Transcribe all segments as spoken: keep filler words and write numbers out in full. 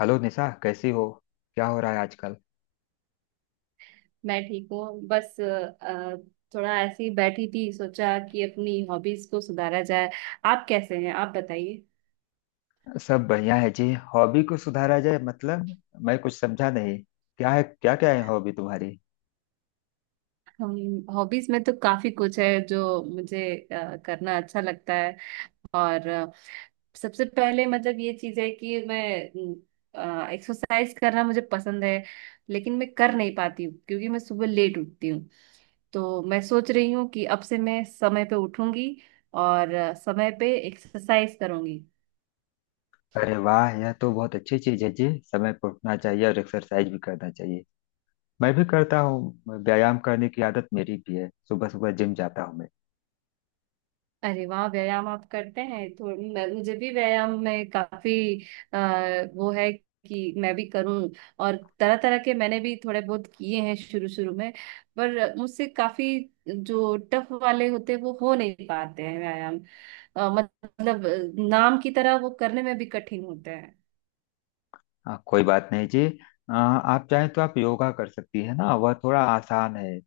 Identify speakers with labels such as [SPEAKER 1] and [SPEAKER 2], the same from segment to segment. [SPEAKER 1] Hello Nisha कैसी हो। क्या हो रहा है आजकल।
[SPEAKER 2] मैं ठीक हूँ। बस अ, थोड़ा ऐसे ही बैठी थी, सोचा कि अपनी हॉबीज को सुधारा जाए। आप कैसे हैं, आप बताइए।
[SPEAKER 1] सब बढ़िया है जी। हॉबी को सुधारा जाए मतलब, मैं कुछ समझा नहीं। क्या है, क्या क्या है हॉबी तुम्हारी।
[SPEAKER 2] हम, हॉबीज में तो काफी कुछ है जो मुझे अ, करना अच्छा लगता है। और अ, सबसे पहले मतलब ये चीज है कि मैं एक्सरसाइज करना मुझे पसंद है, लेकिन मैं कर नहीं पाती हूँ क्योंकि मैं सुबह लेट उठती हूँ। तो मैं सोच रही हूँ कि अब से मैं समय पे उठूंगी और अ, समय पे एक्सरसाइज करूंगी।
[SPEAKER 1] अरे वाह, यह तो बहुत अच्छी चीज है जी, समय पर उठना चाहिए और एक्सरसाइज भी करना चाहिए। मैं भी करता हूँ, व्यायाम करने की आदत मेरी भी है, सुबह सुबह जिम जाता हूँ मैं।
[SPEAKER 2] अरे वाह, व्यायाम आप करते हैं तो मैं, मुझे भी व्यायाम में काफी आ, वो है कि मैं भी करूं। और तरह तरह के मैंने भी थोड़े बहुत किए हैं शुरू शुरू में, पर मुझसे काफी जो टफ वाले होते हैं वो हो नहीं पाते हैं व्यायाम। अ, मतलब नाम की तरह वो करने में भी कठिन होते हैं।
[SPEAKER 1] आ, कोई बात नहीं जी। आ, आप चाहें तो आप योगा कर सकती है ना, वह थोड़ा आसान है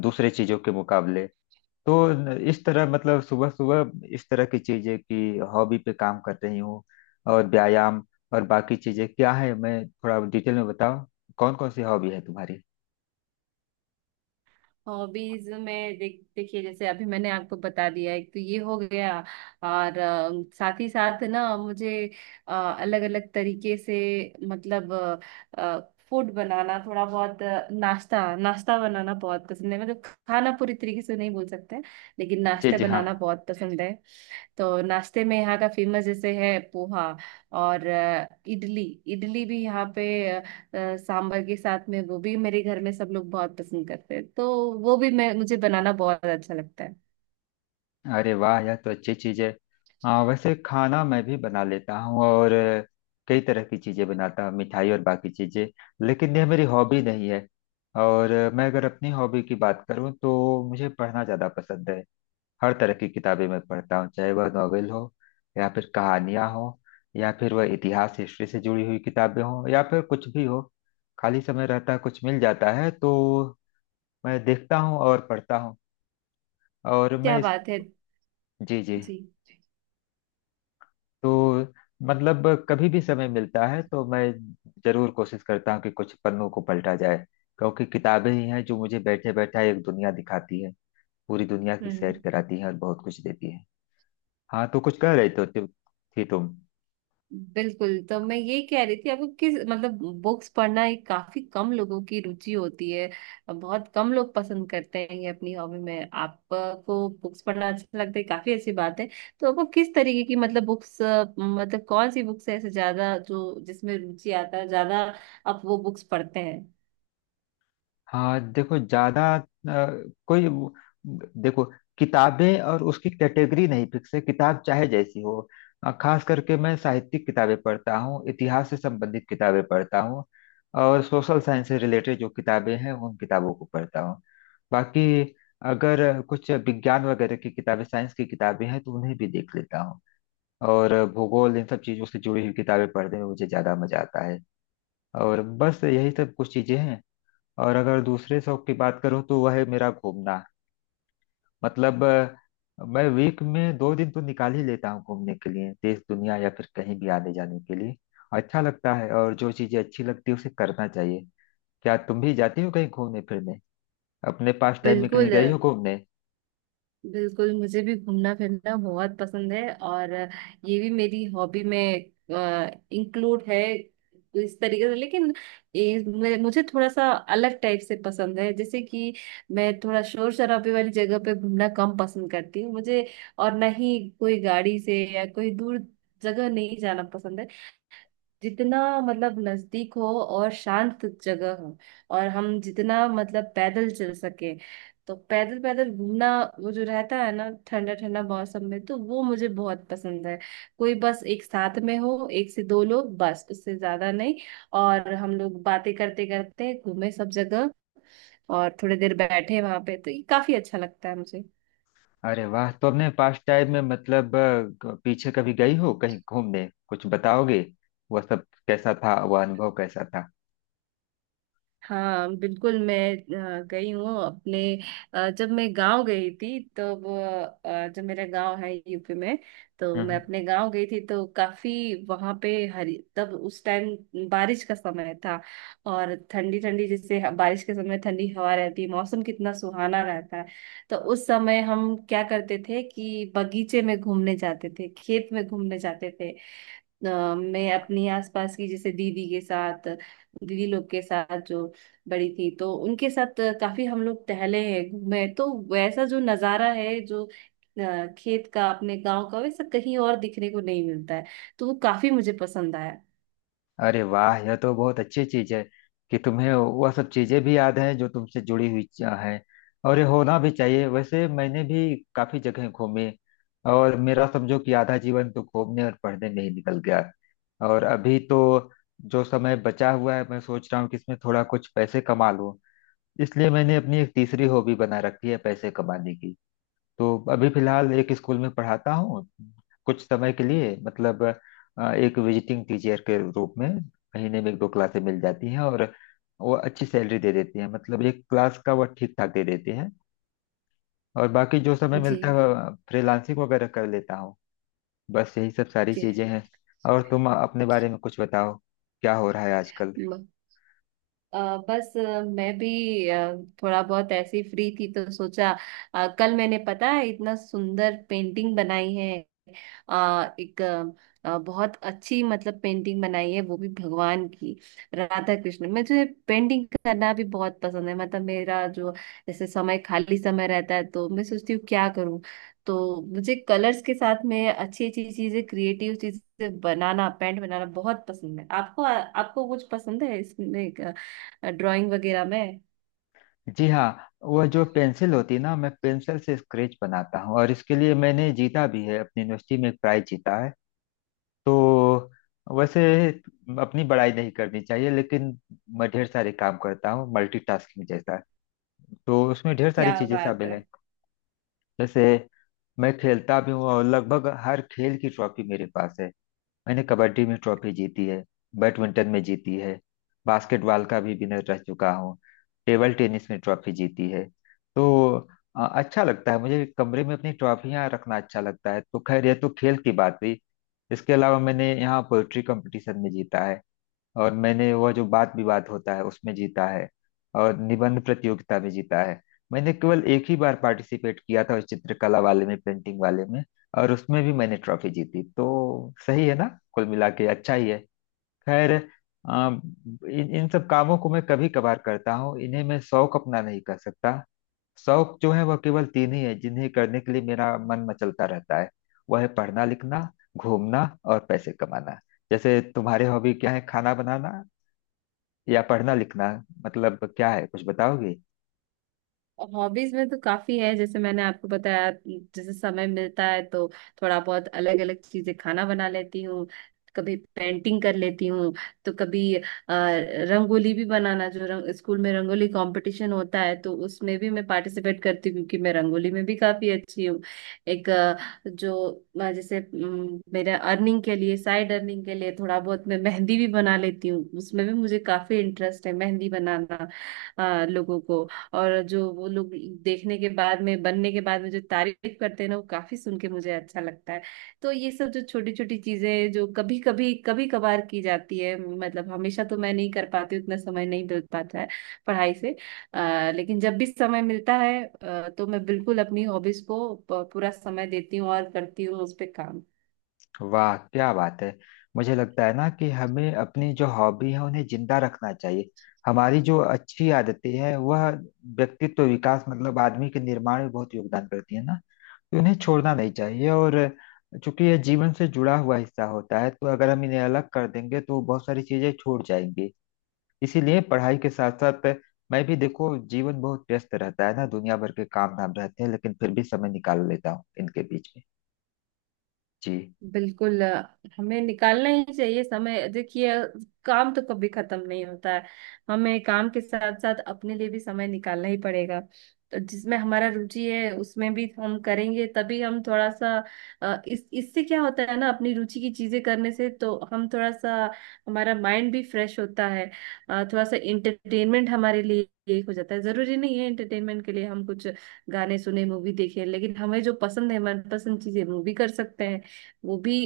[SPEAKER 1] दूसरे चीजों के मुकाबले। तो इस तरह मतलब सुबह सुबह इस तरह की चीजें कि हॉबी पे काम कर रही हूँ और व्यायाम और बाकी चीजें क्या है, मैं थोड़ा डिटेल में बताओ। कौन कौन सी हॉबी है तुम्हारी।
[SPEAKER 2] हॉबीज में देख देखिए, जैसे अभी मैंने आपको बता दिया, एक तो ये हो गया। और अ, साथ ही साथ ना मुझे अलग अलग तरीके से मतलब फूड बनाना थोड़ा बहुत अ, नाश्ता नाश्ता बनाना बहुत पसंद है। मतलब खाना पूरी तरीके से नहीं बोल सकते, लेकिन
[SPEAKER 1] जी
[SPEAKER 2] नाश्ता
[SPEAKER 1] जी हाँ।
[SPEAKER 2] बनाना बहुत पसंद है। तो नाश्ते में यहाँ का फेमस जैसे है पोहा और अ, इडली। इडली भी यहाँ पे अ, सांभर के साथ में, वो भी मेरे घर में सब लोग बहुत पसंद करते हैं, तो वो भी मैं मुझे बनाना बहुत अच्छा लगता है।
[SPEAKER 1] अरे वाह, यह तो अच्छी चीज है। हाँ वैसे खाना मैं भी बना लेता हूँ, और अ, कई तरह की चीजें बनाता हूँ, मिठाई और बाकी चीजें। लेकिन यह मेरी हॉबी नहीं है। और अ, मैं अगर अपनी हॉबी की बात करूँ तो मुझे पढ़ना ज्यादा पसंद है। हर तरह की किताबें मैं पढ़ता हूँ, चाहे वह नॉवेल हो या फिर कहानियां हो या फिर वह इतिहास, हिस्ट्री से जुड़ी हुई किताबें हों, या फिर कुछ भी हो। खाली समय रहता है, कुछ मिल जाता है तो मैं देखता हूँ और पढ़ता हूँ। और मैं
[SPEAKER 2] क्या
[SPEAKER 1] इस।
[SPEAKER 2] बात है।
[SPEAKER 1] जी जी।
[SPEAKER 2] जी।
[SPEAKER 1] तो मतलब कभी भी समय मिलता है तो मैं जरूर कोशिश करता हूँ कि कुछ पन्नों को पलटा जाए, क्योंकि किताबें ही हैं जो मुझे बैठे बैठा एक दुनिया दिखाती है, पूरी दुनिया की सैर
[SPEAKER 2] हम्म।
[SPEAKER 1] कराती है और बहुत कुछ देती है। हाँ तो कुछ कह रही तो थी तुम।
[SPEAKER 2] बिल्कुल। तो मैं ये कह रही थी आपको, किस मतलब बुक्स पढ़ना एक काफी कम लोगों की रुचि होती है। बहुत कम लोग पसंद करते हैं ये, अपनी हॉबी में आपको बुक्स पढ़ना अच्छा लगता है, काफी अच्छी बात है। तो आपको किस तरीके की मतलब बुक्स, मतलब कौन सी बुक्स है ऐसे ज्यादा जो, जिसमें रुचि आता है ज्यादा आप वो बुक्स पढ़ते हैं।
[SPEAKER 1] हाँ देखो, ज्यादा अ, कोई वो- देखो, किताबें और उसकी कैटेगरी नहीं फिक्स है, किताब चाहे जैसी हो। अ, खास करके मैं साहित्यिक किताबें पढ़ता हूँ, इतिहास से संबंधित किताबें पढ़ता हूँ, और सोशल साइंस से रिलेटेड जो किताबें हैं उन किताबों को पढ़ता हूँ। बाकी अगर कुछ विज्ञान वगैरह की किताबें, साइंस की किताबें हैं तो उन्हें भी देख लेता हूँ। और भूगोल, इन सब चीजों से जुड़ी हुई किताबें पढ़ने में मुझे ज्यादा मजा आता है। और बस यही सब कुछ चीजें हैं। और अगर दूसरे शौक की बात करूँ तो वह है मेरा घूमना। मतलब अ, मैं वीक में दो दिन तो निकाल ही लेता हूँ घूमने के लिए, देश दुनिया या फिर कहीं भी आने जाने के लिए। अच्छा लगता है, और जो चीजें अच्छी लगती है उसे करना चाहिए। क्या तुम भी जाती हो कहीं घूमने फिरने, अपने पास टाइम में कहीं
[SPEAKER 2] बिल्कुल,
[SPEAKER 1] गई हो घूमने।
[SPEAKER 2] बिल्कुल मुझे भी घूमना फिरना बहुत पसंद है, और ये भी मेरी हॉबी में इंक्लूड है इस तरीके से। लेकिन ये मे- मुझे थोड़ा सा अलग टाइप से पसंद है। जैसे कि मैं थोड़ा शोर शराबे वाली जगह पे घूमना कम पसंद करती हूँ मुझे, और ना ही कोई गाड़ी से या कोई दूर जगह नहीं जाना पसंद है। जितना मतलब नजदीक हो और शांत जगह हो और हम जितना मतलब पैदल चल सके, तो पैदल पैदल घूमना, वो जो रहता है ना ठंडा ठंडा मौसम में, तो वो मुझे बहुत पसंद है। कोई बस एक साथ में हो, एक से दो लोग, बस उससे ज्यादा नहीं। और हम लोग बातें करते करते घूमे सब जगह, और थोड़ी देर बैठे वहां पे, तो ये काफी अच्छा लगता है।
[SPEAKER 1] अरे वाह, तो अपने पास टाइम में मतलब अ, ग- पीछे कभी गई हो कहीं घूमने, कुछ बताओगे। वह सब कैसा था, वह अनुभव कैसा था।
[SPEAKER 2] हाँ बिल्कुल, मैं अ, गई हूँ अपने अ, जब मैं गांव गई थी तब। अ, जो मेरा गांव है यूपी में, तो मैं
[SPEAKER 1] हम्म।
[SPEAKER 2] अपने गांव गई थी तो काफी वहां पे हरी, तब उस टाइम बारिश का समय था। और ठंडी ठंडी जैसे ह- बारिश के समय ठंडी हवा रहती है, मौसम कितना सुहाना रहता है। तो उस समय हम क्या करते थे कि बगीचे में घूमने जाते थे, खेत में घूमने जाते थे। अ, मैं अपनी आसपास की जैसे दीदी के साथ, दीदी लोग के साथ जो बड़ी थी, तो उनके साथ काफी हम लोग टहले हैं, घूमे हैं। तो वैसा जो नजारा है जो अ, खेत का, अपने गांव का, वैसा कहीं और दिखने को नहीं मिलता है, तो वो काफी मुझे पसंद आया।
[SPEAKER 1] अरे वाह, यह तो बहुत अच्छी चीज है कि तुम्हें वह सब चीजें भी याद हैं जो तुमसे जुड़ी हुई च- हैं। और ये होना भी चाहिए। वैसे मैंने भी काफी जगह घूमी, और मेरा समझो कि आधा जीवन तो घूमने और पढ़ने में ही निकल गया। और अभी तो जो समय बचा हुआ है, मैं सोच रहा हूँ कि इसमें थोड़ा कुछ पैसे कमा लूं, इसलिए मैंने अपनी एक तीसरी हॉबी बना रखी है पैसे कमाने की। तो अभी फिलहाल एक स्कूल में पढ़ाता हूँ, कुछ समय के लिए मतलब अ, एक विजिटिंग टीचर के रूप में। महीने में एक दो क्लासें मिल जाती हैं और वो अच्छी सैलरी दे देती है, मतलब एक क्लास का वो ठीक ठाक दे देते हैं। और बाकी जो समय
[SPEAKER 2] जी।
[SPEAKER 1] मिलता है फ्रीलांसिंग वगैरह कर लेता हूँ। बस यही सब सारी
[SPEAKER 2] के-
[SPEAKER 1] चीजें हैं। और तुम अपने बारे में कुछ बताओ, क्या हो रहा है आजकल।
[SPEAKER 2] म- अ, बस अ, मैं भी अ, थोड़ा बहुत ऐसे ही फ्री थी, तो सोचा अ, कल मैंने, पता है, इतना सुंदर पेंटिंग बनाई है। आ, एक आ, बहुत अच्छी मतलब पेंटिंग बनाई है, वो भी भगवान की, राधा कृष्ण। मुझे पेंटिंग करना भी बहुत पसंद है। मतलब मेरा जो जैसे समय खाली समय रहता है, तो मैं सोचती हूँ क्या करूँ, तो मुझे कलर्स के साथ में अच्छी अच्छी चीजें, क्रिएटिव चीजें बनाना, पेंट बनाना बहुत पसंद है। आपको, आपको कुछ पसंद है इसमें, ड्राइंग वगैरह में?
[SPEAKER 1] जी हाँ। वह जो पेंसिल होती है ना, मैं पेंसिल से स्केच बनाता हूँ, और इसके लिए मैंने जीता भी है, अपनी यूनिवर्सिटी में एक प्राइज जीता है। तो वैसे अपनी बड़ाई नहीं करनी चाहिए लेकिन मैं ढेर सारे काम करता हूँ, मल्टीटास्किंग जैसा। तो उसमें ढेर सारी
[SPEAKER 2] क्या
[SPEAKER 1] चीजें
[SPEAKER 2] बात
[SPEAKER 1] शामिल
[SPEAKER 2] है।
[SPEAKER 1] हैं। जैसे मैं खेलता भी हूँ, और लगभग हर खेल की ट्रॉफी मेरे पास है। मैंने कबड्डी में ट्रॉफी जीती है, बैडमिंटन में जीती है, बास्केटबॉल का भी विनर रह चुका हूँ, टेबल टेनिस में ट्रॉफी जीती है। तो अ, अच्छा लगता है मुझे, कमरे में अपनी ट्रॉफियाँ रखना अच्छा लगता है। तो खैर यह तो खेल की बात हुई। इसके अलावा मैंने यहाँ पोएट्री कंपटीशन में जीता है, और मैंने वह जो वाद विवाद होता है उसमें जीता है, और निबंध प्रतियोगिता में जीता है। मैंने केवल एक ही बार पार्टिसिपेट किया था उस चित्रकला वाले में, पेंटिंग वाले में, और उसमें भी मैंने ट्रॉफी जीती, तो सही है ना, कुल मिला के अच्छा ही है। खैर, आ, इन इन सब कामों को मैं कभी कभार करता हूँ, इन्हें मैं शौक अपना नहीं कर सकता। शौक जो है वह केवल तीन ही है जिन्हें करने के लिए मेरा मन मचलता रहता है। वह है पढ़ना लिखना, घूमना, और पैसे कमाना। जैसे तुम्हारे हॉबी क्या है, खाना बनाना या पढ़ना लिखना, मतलब क्या है कुछ बताओगी।
[SPEAKER 2] हॉबीज में तो काफी है, जैसे मैंने आपको बताया, जैसे समय मिलता है तो थोड़ा बहुत अलग अलग चीजें खाना बना लेती हूँ, कभी पेंटिंग कर लेती हूँ, तो कभी अ, रंगोली भी बनाना। जो रंग, स्कूल में रंगोली कंपटीशन होता है, तो उसमें भी मैं पार्टिसिपेट करती हूँ क्योंकि मैं रंगोली में भी काफी अच्छी हूँ। एक अ, जो अ, जैसे अम, मेरे अर्निंग के लिए, साइड अर्निंग के लिए, थोड़ा बहुत मैं मेहंदी भी बना लेती हूँ। उसमें भी मुझे काफी इंटरेस्ट है, मेहंदी बनाना अ, लोगों को। और जो वो लोग देखने के बाद में, बनने के बाद में जो तारीफ करते हैं ना, वो काफी सुन के मुझे अच्छा लगता है। तो ये सब जो छोटी छोटी चीजें जो कभी कभी, कभी कभार की जाती है, मतलब हमेशा तो मैं नहीं कर पाती हूँ, उतना समय नहीं मिल पाता है पढ़ाई से। अ, लेकिन जब भी समय मिलता है अ, तो मैं बिल्कुल अपनी हॉबीज को प- पूरा समय देती हूँ और करती हूँ उस पे काम।
[SPEAKER 1] वाह क्या बात है। मुझे लगता है ना कि हमें अपनी जो हॉबी है उन्हें जिंदा रखना चाहिए। हमारी जो अच्छी आदतें हैं वह व्यक्तित्व विकास मतलब आदमी के निर्माण में बहुत योगदान करती है ना। तो इन्हें छोड़ना नहीं चाहिए, और चूंकि यह जीवन से जुड़ा हुआ हिस्सा होता है तो अगर हम इन्हें अलग कर देंगे तो बहुत सारी चीजें छूट जाएंगी। इसीलिए पढ़ाई के साथ साथ, मैं भी देखो जीवन बहुत व्यस्त रहता है ना, दुनिया भर के काम धाम रहते हैं, लेकिन फिर भी समय निकाल लेता हूँ इनके बीच में। जी
[SPEAKER 2] बिल्कुल, अ, हमें निकालना ही चाहिए समय। देखिए, काम तो कभी खत्म नहीं होता है। हमें काम के साथ साथ अपने लिए भी समय निकालना ही पड़ेगा। तो जिसमें हमारा रुचि है उसमें भी हम करेंगे, तभी हम थोड़ा सा अ, इस इससे क्या होता है ना, अपनी रुचि की चीजें करने से तो हम थोड़ा सा, हमारा माइंड भी फ्रेश होता है। अ, थोड़ा सा इंटरटेनमेंट हमारे लिए एक हो जाता है। जरूरी नहीं है इंटरटेनमेंट के लिए हम कुछ गाने सुने, मूवी देखे, लेकिन हमें जो पसंद है, मनपसंद चीजें, मूवी कर सकते हैं वो भी,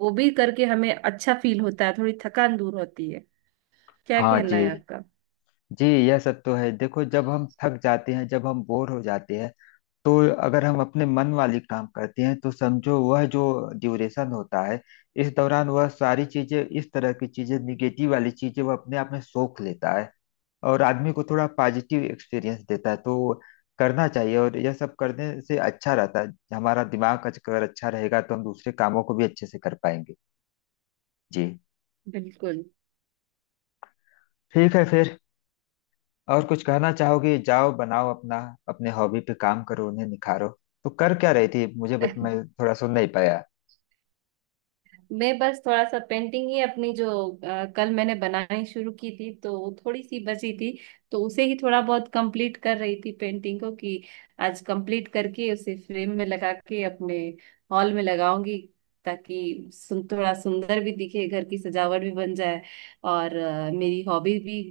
[SPEAKER 2] वो भी करके हमें अच्छा फील होता है, थोड़ी थकान दूर होती है। क्या
[SPEAKER 1] हाँ।
[SPEAKER 2] कहना
[SPEAKER 1] जी
[SPEAKER 2] है आपका?
[SPEAKER 1] जी, यह सब तो है। देखो जब हम थक जाते हैं, जब हम बोर हो जाते हैं, तो अगर हम अपने मन वाली काम करते हैं तो समझो वह जो ड्यूरेशन होता है, इस दौरान वह सारी चीजें, इस तरह की चीजें, निगेटिव वाली चीजें वह अपने आप में सोख लेता है, और आदमी को थोड़ा पॉजिटिव एक्सपीरियंस देता है। तो करना चाहिए, और यह सब करने से अच्छा रहता है हमारा दिमाग, अगर अच्छा रहेगा तो हम दूसरे कामों को भी अच्छे से कर पाएंगे। जी।
[SPEAKER 2] बिल्कुल।
[SPEAKER 1] ठीक है फिर, और कुछ कहना चाहोगे, जाओ बनाओ अपना, अपने हॉबी पे काम करो, उन्हें निखारो। तो कर क्या रही थी मुझे बत, मैं थोड़ा सुन नहीं पाया।
[SPEAKER 2] मैं बस थोड़ा सा पेंटिंग ही, अपनी जो अ, कल मैंने बनानी शुरू की थी, तो वो थोड़ी सी बची थी, तो उसे ही थोड़ा बहुत कंप्लीट कर रही थी, पेंटिंग को कि आज कंप्लीट करके उसे फ्रेम में लगा के अपने हॉल में लगाऊंगी, ताकि सुन थोड़ा सुंदर भी दिखे, घर की सजावट भी बन जाए, और अ, मेरी हॉबी भी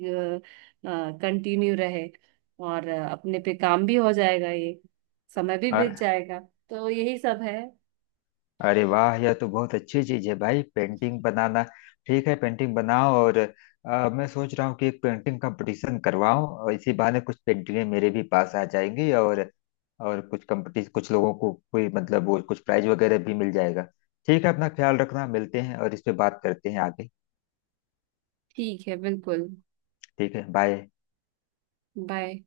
[SPEAKER 2] कंटिन्यू रहे, और अ, अपने पे काम भी हो जाएगा, ये समय भी बीत
[SPEAKER 1] हाँ,
[SPEAKER 2] जाएगा। तो यही सब है।
[SPEAKER 1] अरे वाह यह तो बहुत अच्छी चीज है भाई, पेंटिंग बनाना। ठीक है, पेंटिंग बनाओ, और अ, मैं सोच रहा हूँ कि एक पेंटिंग कंपटीशन करवाऊं, और इसी बहाने कुछ पेंटिंगें मेरे भी पास आ जाएंगी, और और कुछ कंपटीशन, कुछ लोगों को कोई मतलब वो कुछ प्राइज वगैरह भी मिल जाएगा। ठीक है, अपना ख्याल रखना, मिलते हैं और इस पे बात करते हैं आगे।
[SPEAKER 2] ठीक है, बिल्कुल।
[SPEAKER 1] ठीक है, बाय।
[SPEAKER 2] बाय।